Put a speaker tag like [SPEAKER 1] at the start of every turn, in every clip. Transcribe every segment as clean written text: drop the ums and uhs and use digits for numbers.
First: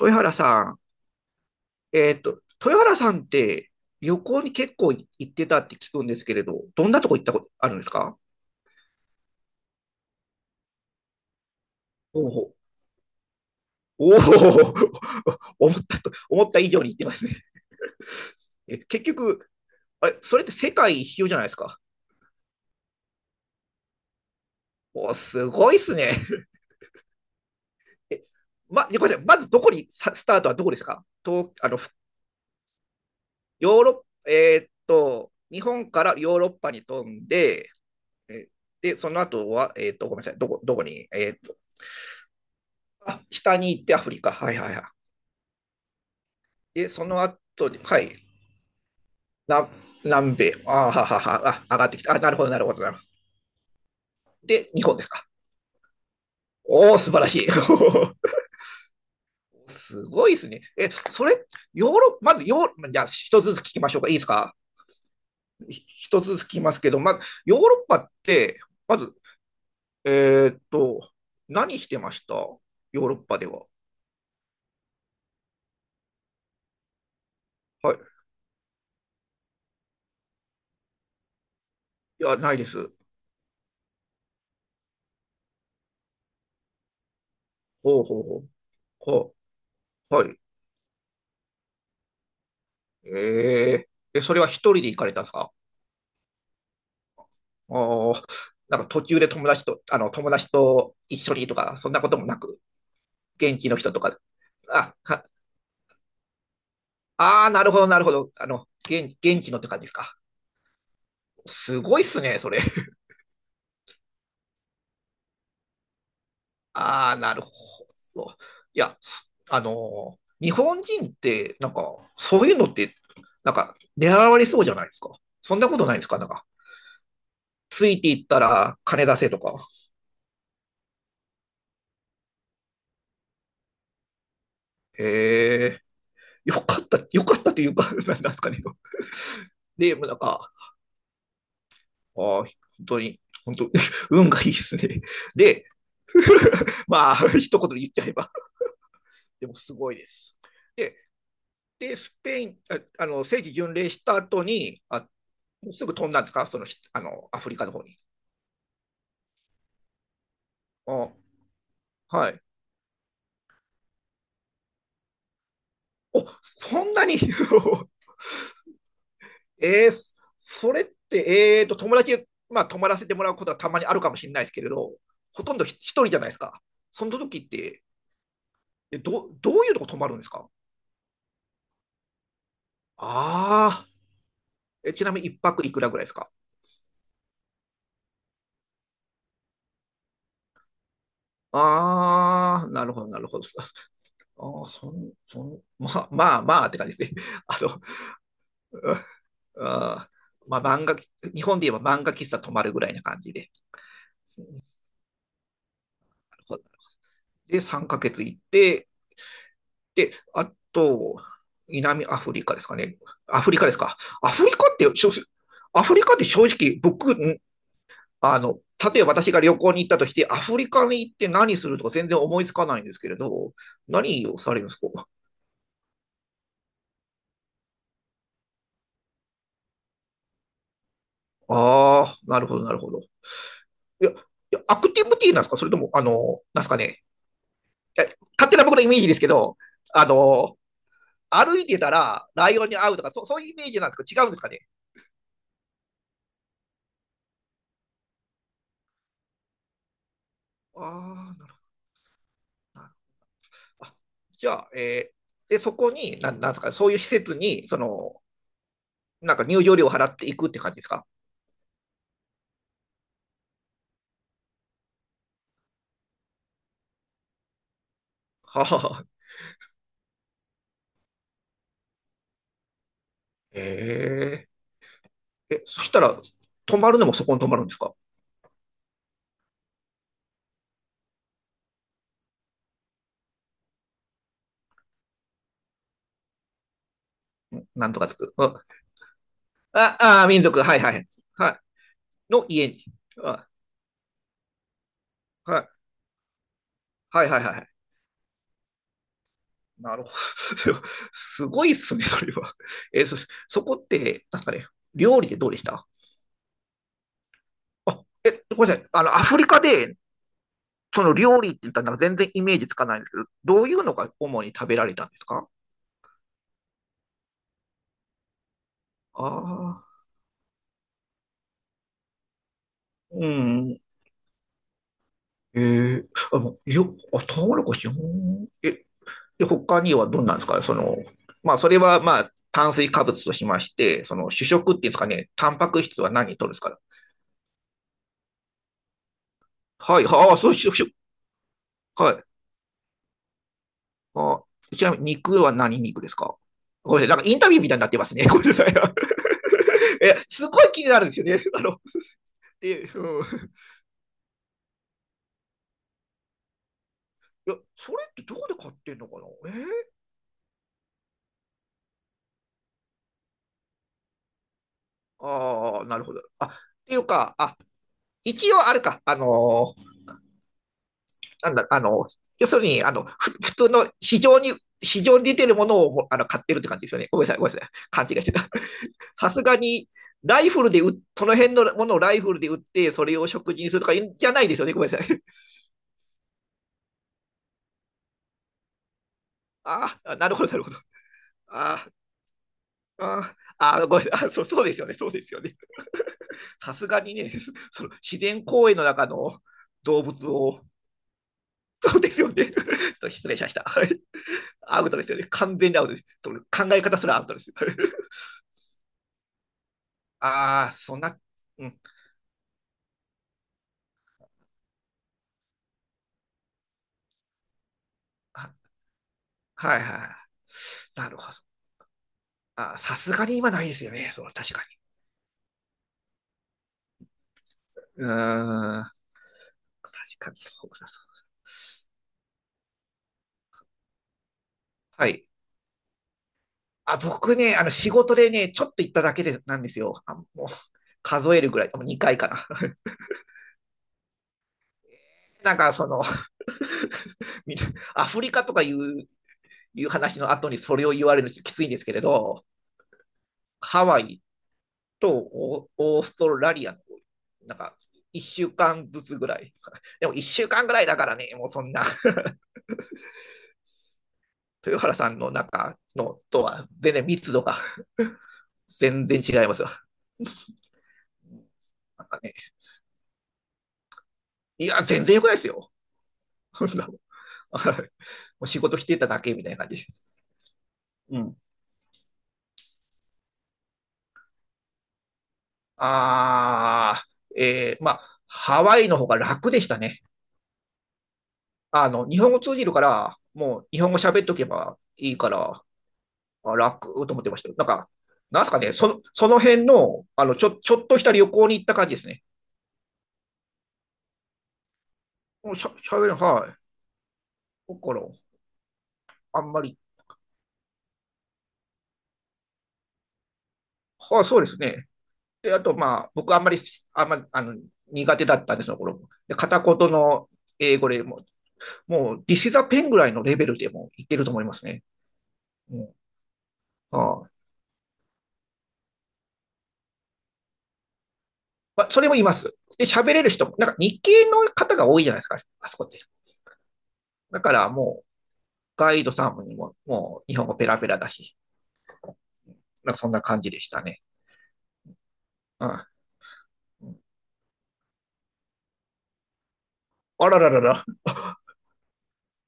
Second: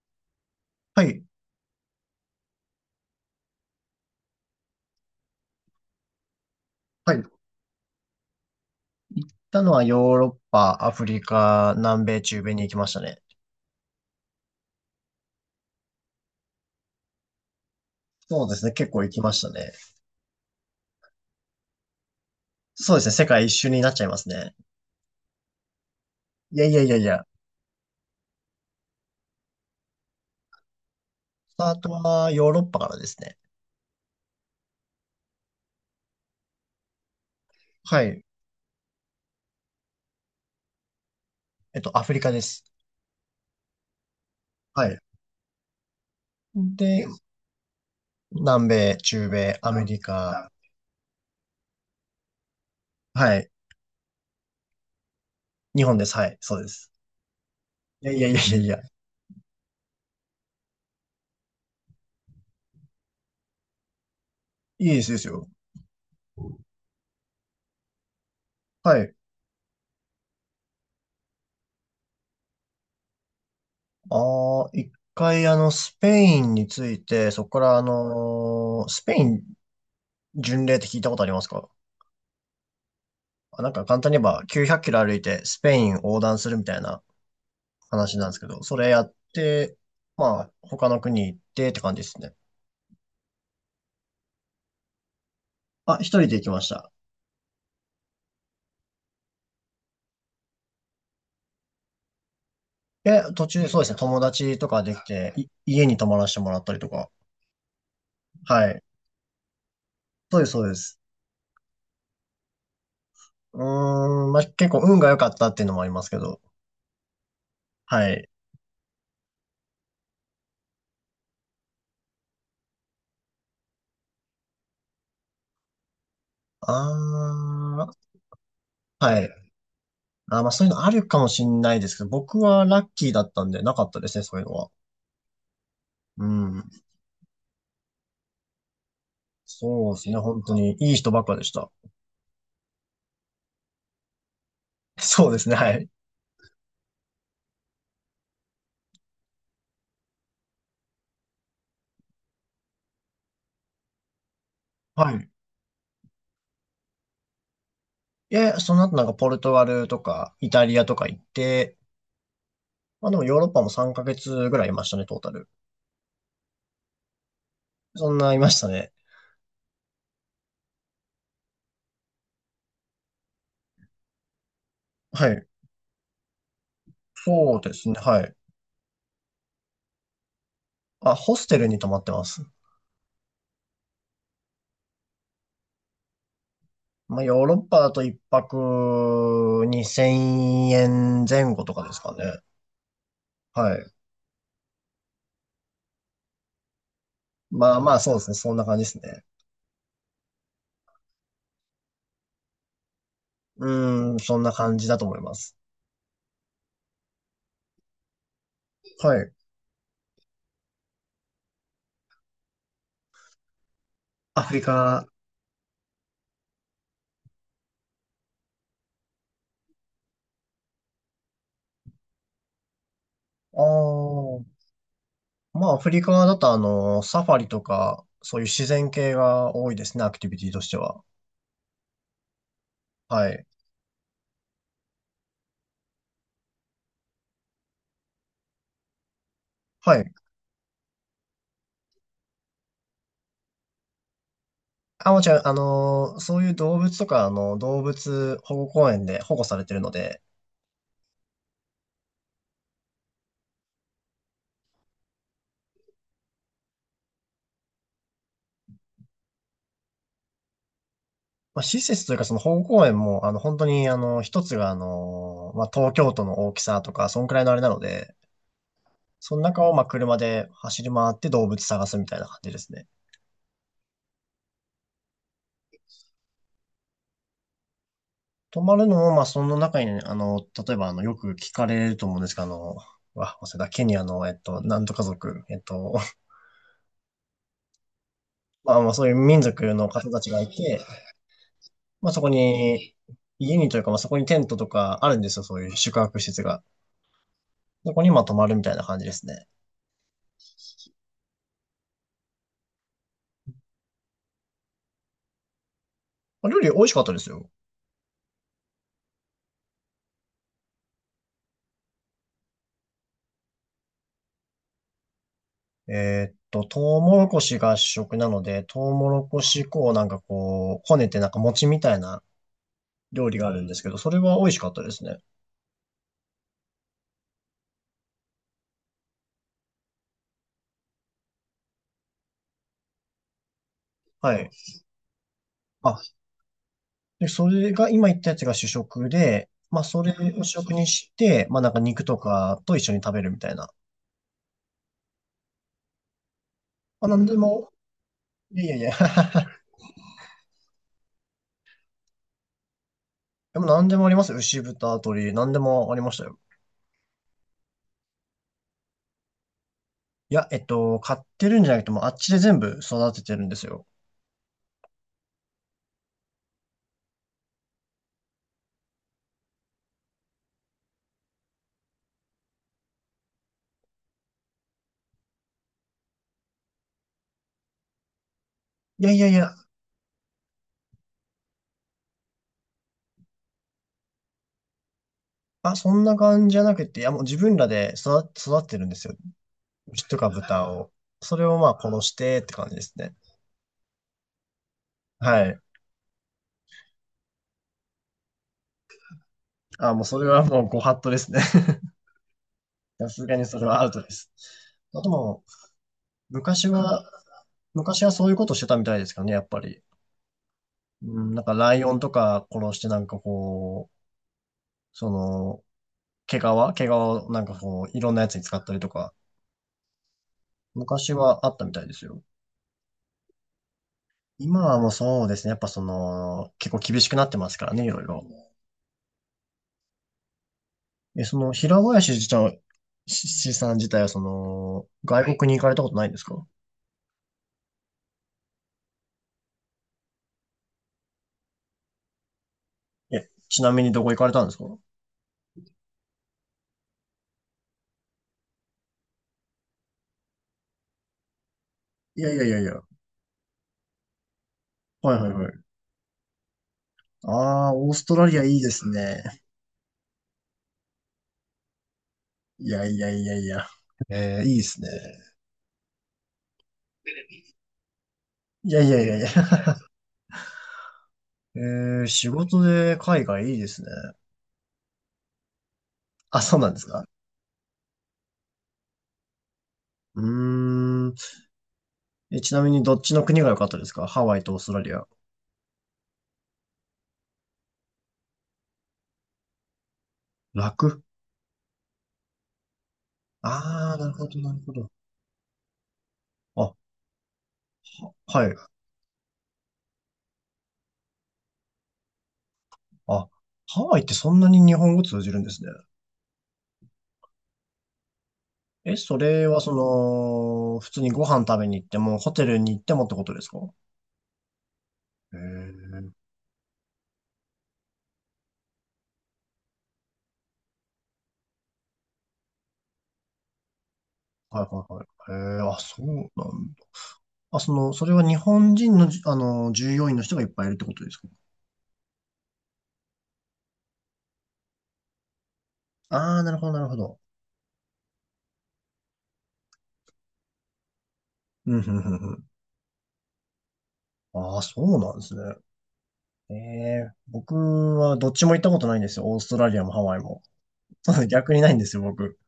[SPEAKER 1] 豊原さん、
[SPEAKER 2] はい。
[SPEAKER 1] 豊原さんって旅行に結構行ってたって聞くんですけれど、どんなと
[SPEAKER 2] は
[SPEAKER 1] こ行
[SPEAKER 2] い。
[SPEAKER 1] っ
[SPEAKER 2] 行っ
[SPEAKER 1] たことあるんですか？
[SPEAKER 2] たのはヨーロッパ、アフリカ、南米、
[SPEAKER 1] お
[SPEAKER 2] 中米
[SPEAKER 1] お、
[SPEAKER 2] に行きましたね。
[SPEAKER 1] おお、思った以上に行ってますね。
[SPEAKER 2] そうですね。結構
[SPEAKER 1] 結
[SPEAKER 2] 行きました
[SPEAKER 1] 局、
[SPEAKER 2] ね。
[SPEAKER 1] あれ、それって世界一周じゃないですか。
[SPEAKER 2] そうですね。世界一周になっちゃいますね。
[SPEAKER 1] おお、すごいっすね。
[SPEAKER 2] いやいやいやいや。
[SPEAKER 1] え、ごめんなさい、まずどこに、さスタートはどこですかと、
[SPEAKER 2] スタートはヨーロッパからですね。
[SPEAKER 1] ヨーロッ、えーっと、日本からヨーロッパに飛んで、
[SPEAKER 2] はい。
[SPEAKER 1] えで、その後は、ごめんなさい、どこに、えーっ
[SPEAKER 2] アフリカです。
[SPEAKER 1] あ、下に行ってアフリカ。はいはいはい。
[SPEAKER 2] はい。
[SPEAKER 1] で、そ
[SPEAKER 2] で、
[SPEAKER 1] の後に、はい。
[SPEAKER 2] 南米、中米、
[SPEAKER 1] な、
[SPEAKER 2] アメリ
[SPEAKER 1] 南
[SPEAKER 2] カ。
[SPEAKER 1] 米。あはははは。あ、上がってきた。あ、なるほど、なるほど、なるほ
[SPEAKER 2] はい。
[SPEAKER 1] ど。で、日本ですか？
[SPEAKER 2] 日本です。はい。そうです。
[SPEAKER 1] おお、素晴らしい。
[SPEAKER 2] いやいやいや いやいや。
[SPEAKER 1] すごいですね。え、それ、ヨーロッパ、まずヨーロッパ、じゃあ、一つずつ聞きましょうか？いいですか？
[SPEAKER 2] いいですですよ。
[SPEAKER 1] 一つずつ聞きますけど、まず、ヨーロッパって、ま
[SPEAKER 2] は
[SPEAKER 1] ず、
[SPEAKER 2] い。
[SPEAKER 1] えーっと、何してましたヨーロッパでは？
[SPEAKER 2] ああ、一回スペインについて、そこから
[SPEAKER 1] はい。い
[SPEAKER 2] スペイン巡礼って聞いたことありますか？
[SPEAKER 1] や、ないです。
[SPEAKER 2] あ、なんか簡単に言えば900キロ歩いてスペイン横断するみたいな
[SPEAKER 1] ほう
[SPEAKER 2] 話
[SPEAKER 1] ほう
[SPEAKER 2] なんです
[SPEAKER 1] ほ
[SPEAKER 2] け
[SPEAKER 1] う。
[SPEAKER 2] ど、それやっ
[SPEAKER 1] ほ
[SPEAKER 2] て、
[SPEAKER 1] はい。
[SPEAKER 2] まあ他の国行ってって感じですね。
[SPEAKER 1] えそれは一人で行かれたんですか？
[SPEAKER 2] あ、一人で行きました。
[SPEAKER 1] おーなんか途中で友達と一緒にとか、そんなこともなく、
[SPEAKER 2] え、途
[SPEAKER 1] 現
[SPEAKER 2] 中
[SPEAKER 1] 地の
[SPEAKER 2] そうで
[SPEAKER 1] 人
[SPEAKER 2] すね、
[SPEAKER 1] とか、
[SPEAKER 2] 友達とかで
[SPEAKER 1] あ、
[SPEAKER 2] き
[SPEAKER 1] は
[SPEAKER 2] て、家に泊まらせてもらったりとか。
[SPEAKER 1] あー、なるほど、なるほど。
[SPEAKER 2] はい。
[SPEAKER 1] 現地のって感じですか？
[SPEAKER 2] そうです、そうです。
[SPEAKER 1] すごいっすね、それ。
[SPEAKER 2] うーん、まあ結構運が良かったっていうのもありますけど。
[SPEAKER 1] あー、なるほ
[SPEAKER 2] はい。
[SPEAKER 1] ど。いや、すあのー、日本人って、なんか、そういうのって、なんか、狙われそうじゃないですか。そんなことないですか、なんか。
[SPEAKER 2] あ
[SPEAKER 1] つい
[SPEAKER 2] ー、
[SPEAKER 1] ていったら金出
[SPEAKER 2] はい。
[SPEAKER 1] せとか。
[SPEAKER 2] あー、まあそういうのあるかもしんないですけど、僕はラッキーだったんでなかったですね、そういうのは。
[SPEAKER 1] へえ、
[SPEAKER 2] う
[SPEAKER 1] よ
[SPEAKER 2] ん。
[SPEAKER 1] かった、よかったというか、なんですかね。
[SPEAKER 2] そう
[SPEAKER 1] で、
[SPEAKER 2] で
[SPEAKER 1] もう
[SPEAKER 2] す
[SPEAKER 1] な
[SPEAKER 2] ね、
[SPEAKER 1] ん
[SPEAKER 2] 本
[SPEAKER 1] か、
[SPEAKER 2] 当にいい人ばっかでした。
[SPEAKER 1] ああ、本当に、本当、運がいいです ね。
[SPEAKER 2] そうですね、
[SPEAKER 1] で、
[SPEAKER 2] はい。
[SPEAKER 1] まあ、一言で言っちゃえば、でもすごいです。で、スペイン、ああの聖地巡礼した後に、
[SPEAKER 2] はい。
[SPEAKER 1] すぐ飛んだんですか、そのアフリカの方に？
[SPEAKER 2] で、その後なんかポルトガルとかイタリアとか
[SPEAKER 1] あ
[SPEAKER 2] 行って、
[SPEAKER 1] はい。
[SPEAKER 2] まあでもヨーロッパも3ヶ月ぐらいいましたね、トータル。
[SPEAKER 1] そんなに
[SPEAKER 2] そんないましたね。
[SPEAKER 1] えー、それって、まあ、泊まらせてもらうことはたまにあるかもしれないですけれど、
[SPEAKER 2] は
[SPEAKER 1] ほ
[SPEAKER 2] い。
[SPEAKER 1] とんど一人じゃないですか。その時っ
[SPEAKER 2] そうで
[SPEAKER 1] て、
[SPEAKER 2] すね、はい。
[SPEAKER 1] どういうとこ泊まるんですか？
[SPEAKER 2] あ、ホステルに泊まってます。
[SPEAKER 1] ああ、ちなみに一泊いくらぐらいですか？
[SPEAKER 2] まあヨーロッパだと1泊2000円前後とかですかね。
[SPEAKER 1] ああー、なるほど、なるほど。
[SPEAKER 2] はい。
[SPEAKER 1] ああ、そん、そん、まあ、まあ、まあって感じですね。あ
[SPEAKER 2] まあ
[SPEAKER 1] の、
[SPEAKER 2] まあそうですね、そんな 感じで
[SPEAKER 1] う
[SPEAKER 2] す
[SPEAKER 1] ん、
[SPEAKER 2] ね。
[SPEAKER 1] あーまあ、日本で言えば漫画喫茶泊まるぐらいな感じで。
[SPEAKER 2] うーん、そんな感じだと思います。
[SPEAKER 1] なるほど。で、3ヶ月行って、
[SPEAKER 2] はい。
[SPEAKER 1] で、あと、南アフリカですかね。アフリカですか？ア
[SPEAKER 2] ア
[SPEAKER 1] フリ
[SPEAKER 2] フリ
[SPEAKER 1] カって、
[SPEAKER 2] カ、あ
[SPEAKER 1] 正直アフリカって正直、僕、あの、例えば私が旅行に行ったとして、アフリカに行って何するとか全然思いつかないんですけれど、何
[SPEAKER 2] あ、
[SPEAKER 1] をされるんですか？
[SPEAKER 2] まあ、アフリカだとサファリとか、そういう自然系が多いですね、アクティビティとしては。
[SPEAKER 1] ああ、なるほど、なるほど。
[SPEAKER 2] はい。
[SPEAKER 1] いや、いや、アクティブティーなんですか？それとも、あの、なんですかね。いや、勝手な僕のイメージですけど、
[SPEAKER 2] は
[SPEAKER 1] あ
[SPEAKER 2] い。
[SPEAKER 1] の、歩いてたらライオンに会うとか、そういうイメージなんですか？違うんですかね？
[SPEAKER 2] あ、もちろん、そういう動物とか、動物保護公園で保護されてるので、
[SPEAKER 1] ああ、なるほど。あ、じゃあ、で、そこに、なんですか、そういう施設に、その、なんか入場料を払っていくって感じですか？
[SPEAKER 2] まあ、施設というか、その保護公園も、本当に、一つが、まあ、東京都の大きさとか、そんくらいのあれなので、
[SPEAKER 1] はあ、
[SPEAKER 2] その中を、まあ、車で走り回って動物探すみたいな感じですね。
[SPEAKER 1] えええ、そしたら、泊まるのもそこに泊まるんですか？
[SPEAKER 2] 泊まるのも、まあ、その中にね、例えば、よく聞かれると思うんですけど、うわ、忘れた、ケニアの、なんとか族、
[SPEAKER 1] なんとかつく。うん。
[SPEAKER 2] まあ、まあ、そういう民族の
[SPEAKER 1] あ、
[SPEAKER 2] 方た
[SPEAKER 1] あ、
[SPEAKER 2] ちが
[SPEAKER 1] 民
[SPEAKER 2] い
[SPEAKER 1] 族、は
[SPEAKER 2] て、
[SPEAKER 1] いはい。はい。
[SPEAKER 2] まあ、そこ
[SPEAKER 1] の家に。
[SPEAKER 2] に、
[SPEAKER 1] あ、
[SPEAKER 2] 家にというか、まあ、そこにテントとかあるんですよ、そ
[SPEAKER 1] は
[SPEAKER 2] うい
[SPEAKER 1] い。
[SPEAKER 2] う宿泊施設が。
[SPEAKER 1] はいはいはい。
[SPEAKER 2] そこに、まあ、泊まるみたいな感じですね。
[SPEAKER 1] なるほど。すごいっすね、それは。え、そ、そこって、なんかね、料理でどうでした？
[SPEAKER 2] まあ料理美味しかったですよ。
[SPEAKER 1] あ、ごめんなさい。あの、アフリカで、その料理って言ったらなんか全然イメージつかないんですけど、どういうのが主に食べられたんですか？
[SPEAKER 2] トウモロコシが主食なので、トウモロコシ
[SPEAKER 1] あ
[SPEAKER 2] 粉を
[SPEAKER 1] あ
[SPEAKER 2] なんかこう、こねてなんか餅みたいな
[SPEAKER 1] ー、う
[SPEAKER 2] 料理があるんで
[SPEAKER 1] ん。
[SPEAKER 2] すけど、それは美味しかったですね。
[SPEAKER 1] えー、あ、もうよ、あ、トウモロコシ、うん。で、他にはどんなんですかその、まあ、それは、まあ、炭水化物としまして、その
[SPEAKER 2] は
[SPEAKER 1] 主
[SPEAKER 2] い。
[SPEAKER 1] 食っていうんですかね、タンパク
[SPEAKER 2] あ、
[SPEAKER 1] 質は何とるんですか？
[SPEAKER 2] で、それが、今言ったやつが主食で、まあ、
[SPEAKER 1] は
[SPEAKER 2] そ
[SPEAKER 1] い、
[SPEAKER 2] れ
[SPEAKER 1] はあ、
[SPEAKER 2] を主
[SPEAKER 1] そう、主
[SPEAKER 2] 食に
[SPEAKER 1] 食。
[SPEAKER 2] して、まあ、なんか肉
[SPEAKER 1] は
[SPEAKER 2] と
[SPEAKER 1] い。
[SPEAKER 2] かと一緒に食べるみたいな。
[SPEAKER 1] あちなみに肉は何肉ですか？ご
[SPEAKER 2] ま
[SPEAKER 1] め
[SPEAKER 2] あ、
[SPEAKER 1] んなさ
[SPEAKER 2] な
[SPEAKER 1] い、なんか
[SPEAKER 2] んで
[SPEAKER 1] インタビューみ
[SPEAKER 2] も、
[SPEAKER 1] たいになってますね。ごめんな
[SPEAKER 2] い
[SPEAKER 1] さ
[SPEAKER 2] やい
[SPEAKER 1] い。
[SPEAKER 2] やいや
[SPEAKER 1] すごい気になるんですよね。あの、で、うん。い
[SPEAKER 2] でもなんでもありますよ。牛豚、鶏、なんでもありましたよ。
[SPEAKER 1] や、それってどこで買ってんのかな？
[SPEAKER 2] いや、買ってるんじゃなくても、あっちで全部育ててるんですよ。
[SPEAKER 1] ああ、なるほど。っていうか、一応あれか、なんだ、要するに、あの、ふ普通の市場に、市場に出てるものを買ってるって感じですよね。ごめんなさい、ごめんなさい。勘違いしてた。
[SPEAKER 2] いや いや
[SPEAKER 1] さ
[SPEAKER 2] い
[SPEAKER 1] す
[SPEAKER 2] や、
[SPEAKER 1] がに、ライフルでうその辺のものをライフルで売って、それを食事にするとかじゃないですよね。ごめんなさい。
[SPEAKER 2] あ、そんな感じじゃなくて、いや、もう自分らで育ててるんですよ。
[SPEAKER 1] あ
[SPEAKER 2] 牛と
[SPEAKER 1] あ、
[SPEAKER 2] か
[SPEAKER 1] なるほど、なる
[SPEAKER 2] 豚
[SPEAKER 1] ほど。
[SPEAKER 2] を。それをまあ
[SPEAKER 1] あ
[SPEAKER 2] 殺してって感じですね。
[SPEAKER 1] あ、ああ、ごめん、そう、そうですよね、そうですよ
[SPEAKER 2] は
[SPEAKER 1] ね。
[SPEAKER 2] い。
[SPEAKER 1] さすがにね、その自然公園の中の
[SPEAKER 2] あ、も
[SPEAKER 1] 動
[SPEAKER 2] うそ
[SPEAKER 1] 物
[SPEAKER 2] れは
[SPEAKER 1] を、
[SPEAKER 2] もうご法度ですね。
[SPEAKER 1] そうですよね。ちょっ
[SPEAKER 2] さ
[SPEAKER 1] と
[SPEAKER 2] す
[SPEAKER 1] 失
[SPEAKER 2] が
[SPEAKER 1] 礼し
[SPEAKER 2] に
[SPEAKER 1] まし
[SPEAKER 2] そ
[SPEAKER 1] た。
[SPEAKER 2] れ は
[SPEAKER 1] は
[SPEAKER 2] アウ
[SPEAKER 1] い。
[SPEAKER 2] トです。
[SPEAKER 1] アウト
[SPEAKER 2] あ
[SPEAKER 1] で
[SPEAKER 2] と
[SPEAKER 1] すよね。
[SPEAKER 2] もう、
[SPEAKER 1] 完全にアウトです。その
[SPEAKER 2] 昔
[SPEAKER 1] 考え方
[SPEAKER 2] は、
[SPEAKER 1] すらアウトです。はい。
[SPEAKER 2] 昔はそういうことしてたみたいですかね、やっぱり。
[SPEAKER 1] ああ、そんな、
[SPEAKER 2] うん、なんか
[SPEAKER 1] う
[SPEAKER 2] ラ
[SPEAKER 1] ん。
[SPEAKER 2] イオンとか殺してなんかこう、その、毛皮をなんかこう、いろんなやつに
[SPEAKER 1] は
[SPEAKER 2] 使ったりとか、
[SPEAKER 1] はいはい。な
[SPEAKER 2] 昔
[SPEAKER 1] るほど。
[SPEAKER 2] はあったみたいですよ。
[SPEAKER 1] ああ、さすがに今ないですよね。そう、確か
[SPEAKER 2] 今はもうそうですね、やっぱその、結構厳しくなってますからね、いろ
[SPEAKER 1] に。
[SPEAKER 2] い
[SPEAKER 1] う
[SPEAKER 2] ろ。
[SPEAKER 1] ーん。確かに、そうそうそう。
[SPEAKER 2] え、その、平林自体、ししさん自体はその、
[SPEAKER 1] はい。
[SPEAKER 2] 外国に行かれたことないんですか？
[SPEAKER 1] あ、僕ね、あの仕事でね、ちょっと行っただけでなんですよ。あ、もう数えるぐらい、もう2回かな。
[SPEAKER 2] え、ちなみにどこ行かれたんですか？
[SPEAKER 1] なんかその アフリカとかいう話の後にそれを言われるのきついんですけれ
[SPEAKER 2] いやいや
[SPEAKER 1] ど、
[SPEAKER 2] いやいや。
[SPEAKER 1] ハワイと
[SPEAKER 2] はいはいはい。
[SPEAKER 1] オーストラリアの、なん
[SPEAKER 2] ああ、
[SPEAKER 1] か
[SPEAKER 2] オーストラリ
[SPEAKER 1] 1
[SPEAKER 2] ア
[SPEAKER 1] 週
[SPEAKER 2] いいです
[SPEAKER 1] 間ずつ
[SPEAKER 2] ね。
[SPEAKER 1] ぐらい。でも1週間ぐらいだからね、もうそんな
[SPEAKER 2] いやいやいやいや。いいで
[SPEAKER 1] 豊
[SPEAKER 2] すね。
[SPEAKER 1] 原さんの中のとは全然密度が
[SPEAKER 2] いやいや
[SPEAKER 1] 全
[SPEAKER 2] いや
[SPEAKER 1] 然
[SPEAKER 2] いや。
[SPEAKER 1] 違います よ。
[SPEAKER 2] え
[SPEAKER 1] なんか
[SPEAKER 2] 仕
[SPEAKER 1] ね、
[SPEAKER 2] 事で海外いいですね。
[SPEAKER 1] いや、全然良くないですよ。
[SPEAKER 2] あ、そう
[SPEAKER 1] そん
[SPEAKER 2] なんで
[SPEAKER 1] な
[SPEAKER 2] す
[SPEAKER 1] もん も
[SPEAKER 2] か？
[SPEAKER 1] う仕事してただけみたいな感じ。
[SPEAKER 2] うーん。
[SPEAKER 1] うん。
[SPEAKER 2] え、ちなみにどっちの国が良かったですか？ハワイとオーストラリア。
[SPEAKER 1] ああ、まあ、ハワイの方が楽でしたね。
[SPEAKER 2] 楽。
[SPEAKER 1] あの、日本語通じるから、もう日本
[SPEAKER 2] ああ
[SPEAKER 1] 語
[SPEAKER 2] ー、なる
[SPEAKER 1] 喋っ
[SPEAKER 2] ほ
[SPEAKER 1] と
[SPEAKER 2] ど、
[SPEAKER 1] け
[SPEAKER 2] なるほ
[SPEAKER 1] ば
[SPEAKER 2] ど。
[SPEAKER 1] いいから、
[SPEAKER 2] あ、
[SPEAKER 1] 楽と思ってましたよ。なんか、な
[SPEAKER 2] は
[SPEAKER 1] んす
[SPEAKER 2] い。
[SPEAKER 1] かね、その、その辺の、あの、ちょっとした旅行に行った感じですね。
[SPEAKER 2] あ、ハワイってそんなに日本語通じるんで
[SPEAKER 1] もう
[SPEAKER 2] す
[SPEAKER 1] しゃ、
[SPEAKER 2] ね。
[SPEAKER 1] 喋る、はい。だから、
[SPEAKER 2] え、そ
[SPEAKER 1] あ
[SPEAKER 2] れ
[SPEAKER 1] ん
[SPEAKER 2] は
[SPEAKER 1] ま
[SPEAKER 2] そ
[SPEAKER 1] り、
[SPEAKER 2] の、普通にご飯食べに行っても、ホテルに行ってもってことですか？
[SPEAKER 1] はい、そうですね。
[SPEAKER 2] へ
[SPEAKER 1] で、あと、ま
[SPEAKER 2] え。
[SPEAKER 1] あ、僕あんまり、あの、苦手だったんですよ、この頃。で、片言の英語でももう、This is a pen ぐらいのレベルでも言ってると思いま
[SPEAKER 2] はい
[SPEAKER 1] すね。
[SPEAKER 2] はいはい。へえ。
[SPEAKER 1] う
[SPEAKER 2] あ、
[SPEAKER 1] ん。
[SPEAKER 2] そうなんだ。
[SPEAKER 1] ああ、
[SPEAKER 2] あ、その、それは日本人の従業員の人がいっぱいいるってことですか？
[SPEAKER 1] まあ、それもいます。で、喋れる人も、なんか日系の方が多いじゃないですか、あそこって。
[SPEAKER 2] ああー、なるほど、なるほど。
[SPEAKER 1] だからもう、ガイドさんにも、もう日本語ペラペラだし、
[SPEAKER 2] うん、うん、うんうん。
[SPEAKER 1] なんかそんな感じでしたね。
[SPEAKER 2] ああ、そうなんですね。
[SPEAKER 1] うん。
[SPEAKER 2] ええ、僕はどっちも行ったことないんですよ。オーストラリアもハワイ
[SPEAKER 1] あら
[SPEAKER 2] も。
[SPEAKER 1] ららら、
[SPEAKER 2] 逆にないんですよ、僕。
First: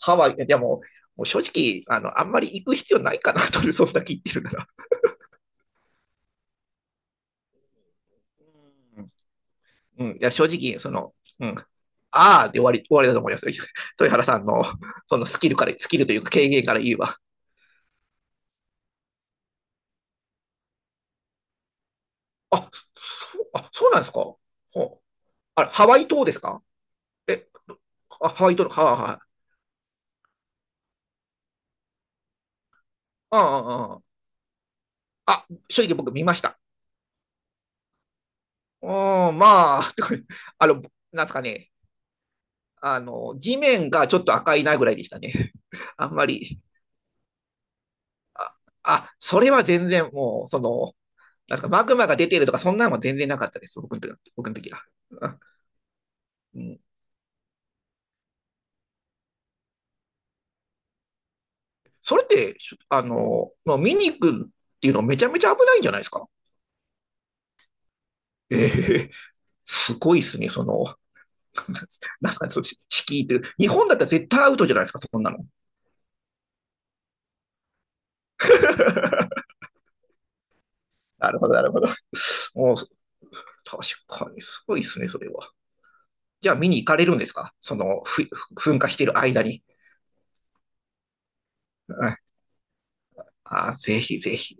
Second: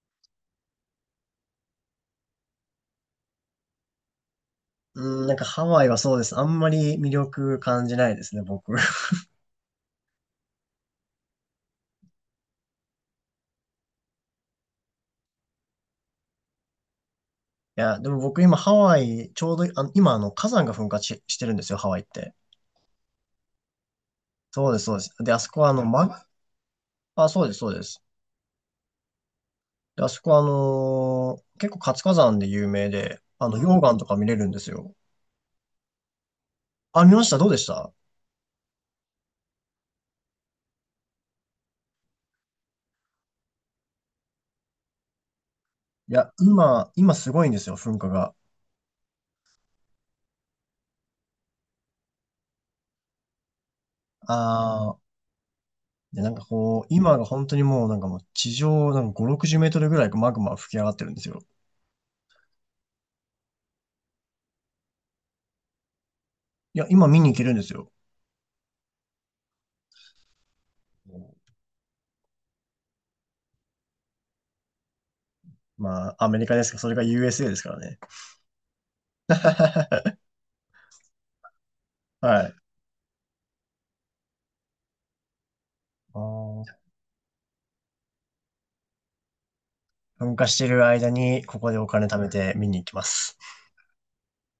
[SPEAKER 1] ハワイ、でも、もう正直、あの、あんまり行く必要ないかなと、そんだけ言ってるなら。
[SPEAKER 2] うん、なんかハワイはそうです。あんまり魅力感じないですね、僕。い
[SPEAKER 1] うん。うん。いや、正直、その、うん。ああで終わり、終わりだと思います、豊原さんの、スキルというか経験から言えば。
[SPEAKER 2] や、でも僕今ハワイ、ちょうど今火山が噴火し、してるんですよ、ハワイって。
[SPEAKER 1] あ、そうなんですか？ほ
[SPEAKER 2] そうです、
[SPEAKER 1] う。
[SPEAKER 2] そうです。で、あそこ
[SPEAKER 1] あ
[SPEAKER 2] は
[SPEAKER 1] れ、
[SPEAKER 2] あの、
[SPEAKER 1] ハワイ
[SPEAKER 2] ま、
[SPEAKER 1] 島ですか？
[SPEAKER 2] あ、そう
[SPEAKER 1] え、
[SPEAKER 2] です、そうです。
[SPEAKER 1] あ、ハワイ島の、はあ、はい。
[SPEAKER 2] で、あそこは結構活火山で有名で、
[SPEAKER 1] あ
[SPEAKER 2] 溶
[SPEAKER 1] あ、
[SPEAKER 2] 岩
[SPEAKER 1] あ
[SPEAKER 2] とか見れるんですよ。
[SPEAKER 1] あ。あ、正直僕見ました。
[SPEAKER 2] あ、見ました。どうでした？
[SPEAKER 1] うん、まあ、てか、あの、なんですかね。あの、地面がちょっと赤いなぐらいでしたね。あ
[SPEAKER 2] い
[SPEAKER 1] んま
[SPEAKER 2] や、
[SPEAKER 1] り。
[SPEAKER 2] 今すごいんですよ、噴火が。
[SPEAKER 1] あ、それは全然もう、その、なんですか、マグマが出てるとか、そんなのは全然なかったです。僕の時は、僕の時は。
[SPEAKER 2] あ、
[SPEAKER 1] あ
[SPEAKER 2] で、なんか
[SPEAKER 1] う
[SPEAKER 2] こ
[SPEAKER 1] ん、
[SPEAKER 2] う、今が本当にもうなんかもう地上なんか5、60メートルぐらいマグマが吹き上がってるんですよ。
[SPEAKER 1] それって、あの、まあ見に行くっていうのめちゃめちゃ危ないんじゃないですか。
[SPEAKER 2] いや、今見に行けるんですよ。
[SPEAKER 1] ええ、すごいですね、その、なんかそっち、敷居っ日本だったら絶対アウトじゃないですか、そんなの。
[SPEAKER 2] まあ、アメリカですか、それが USA ですからね。
[SPEAKER 1] なるほど、なるほど。
[SPEAKER 2] はい。
[SPEAKER 1] もう、確かに、すごいですね、それは。
[SPEAKER 2] あ
[SPEAKER 1] じゃあ、見に
[SPEAKER 2] ー
[SPEAKER 1] 行かれるんですかその、噴火してる間に？
[SPEAKER 2] 噴火してる間にここでお
[SPEAKER 1] う
[SPEAKER 2] 金
[SPEAKER 1] ん、
[SPEAKER 2] 貯めて見に行きます。
[SPEAKER 1] ぜひぜひ。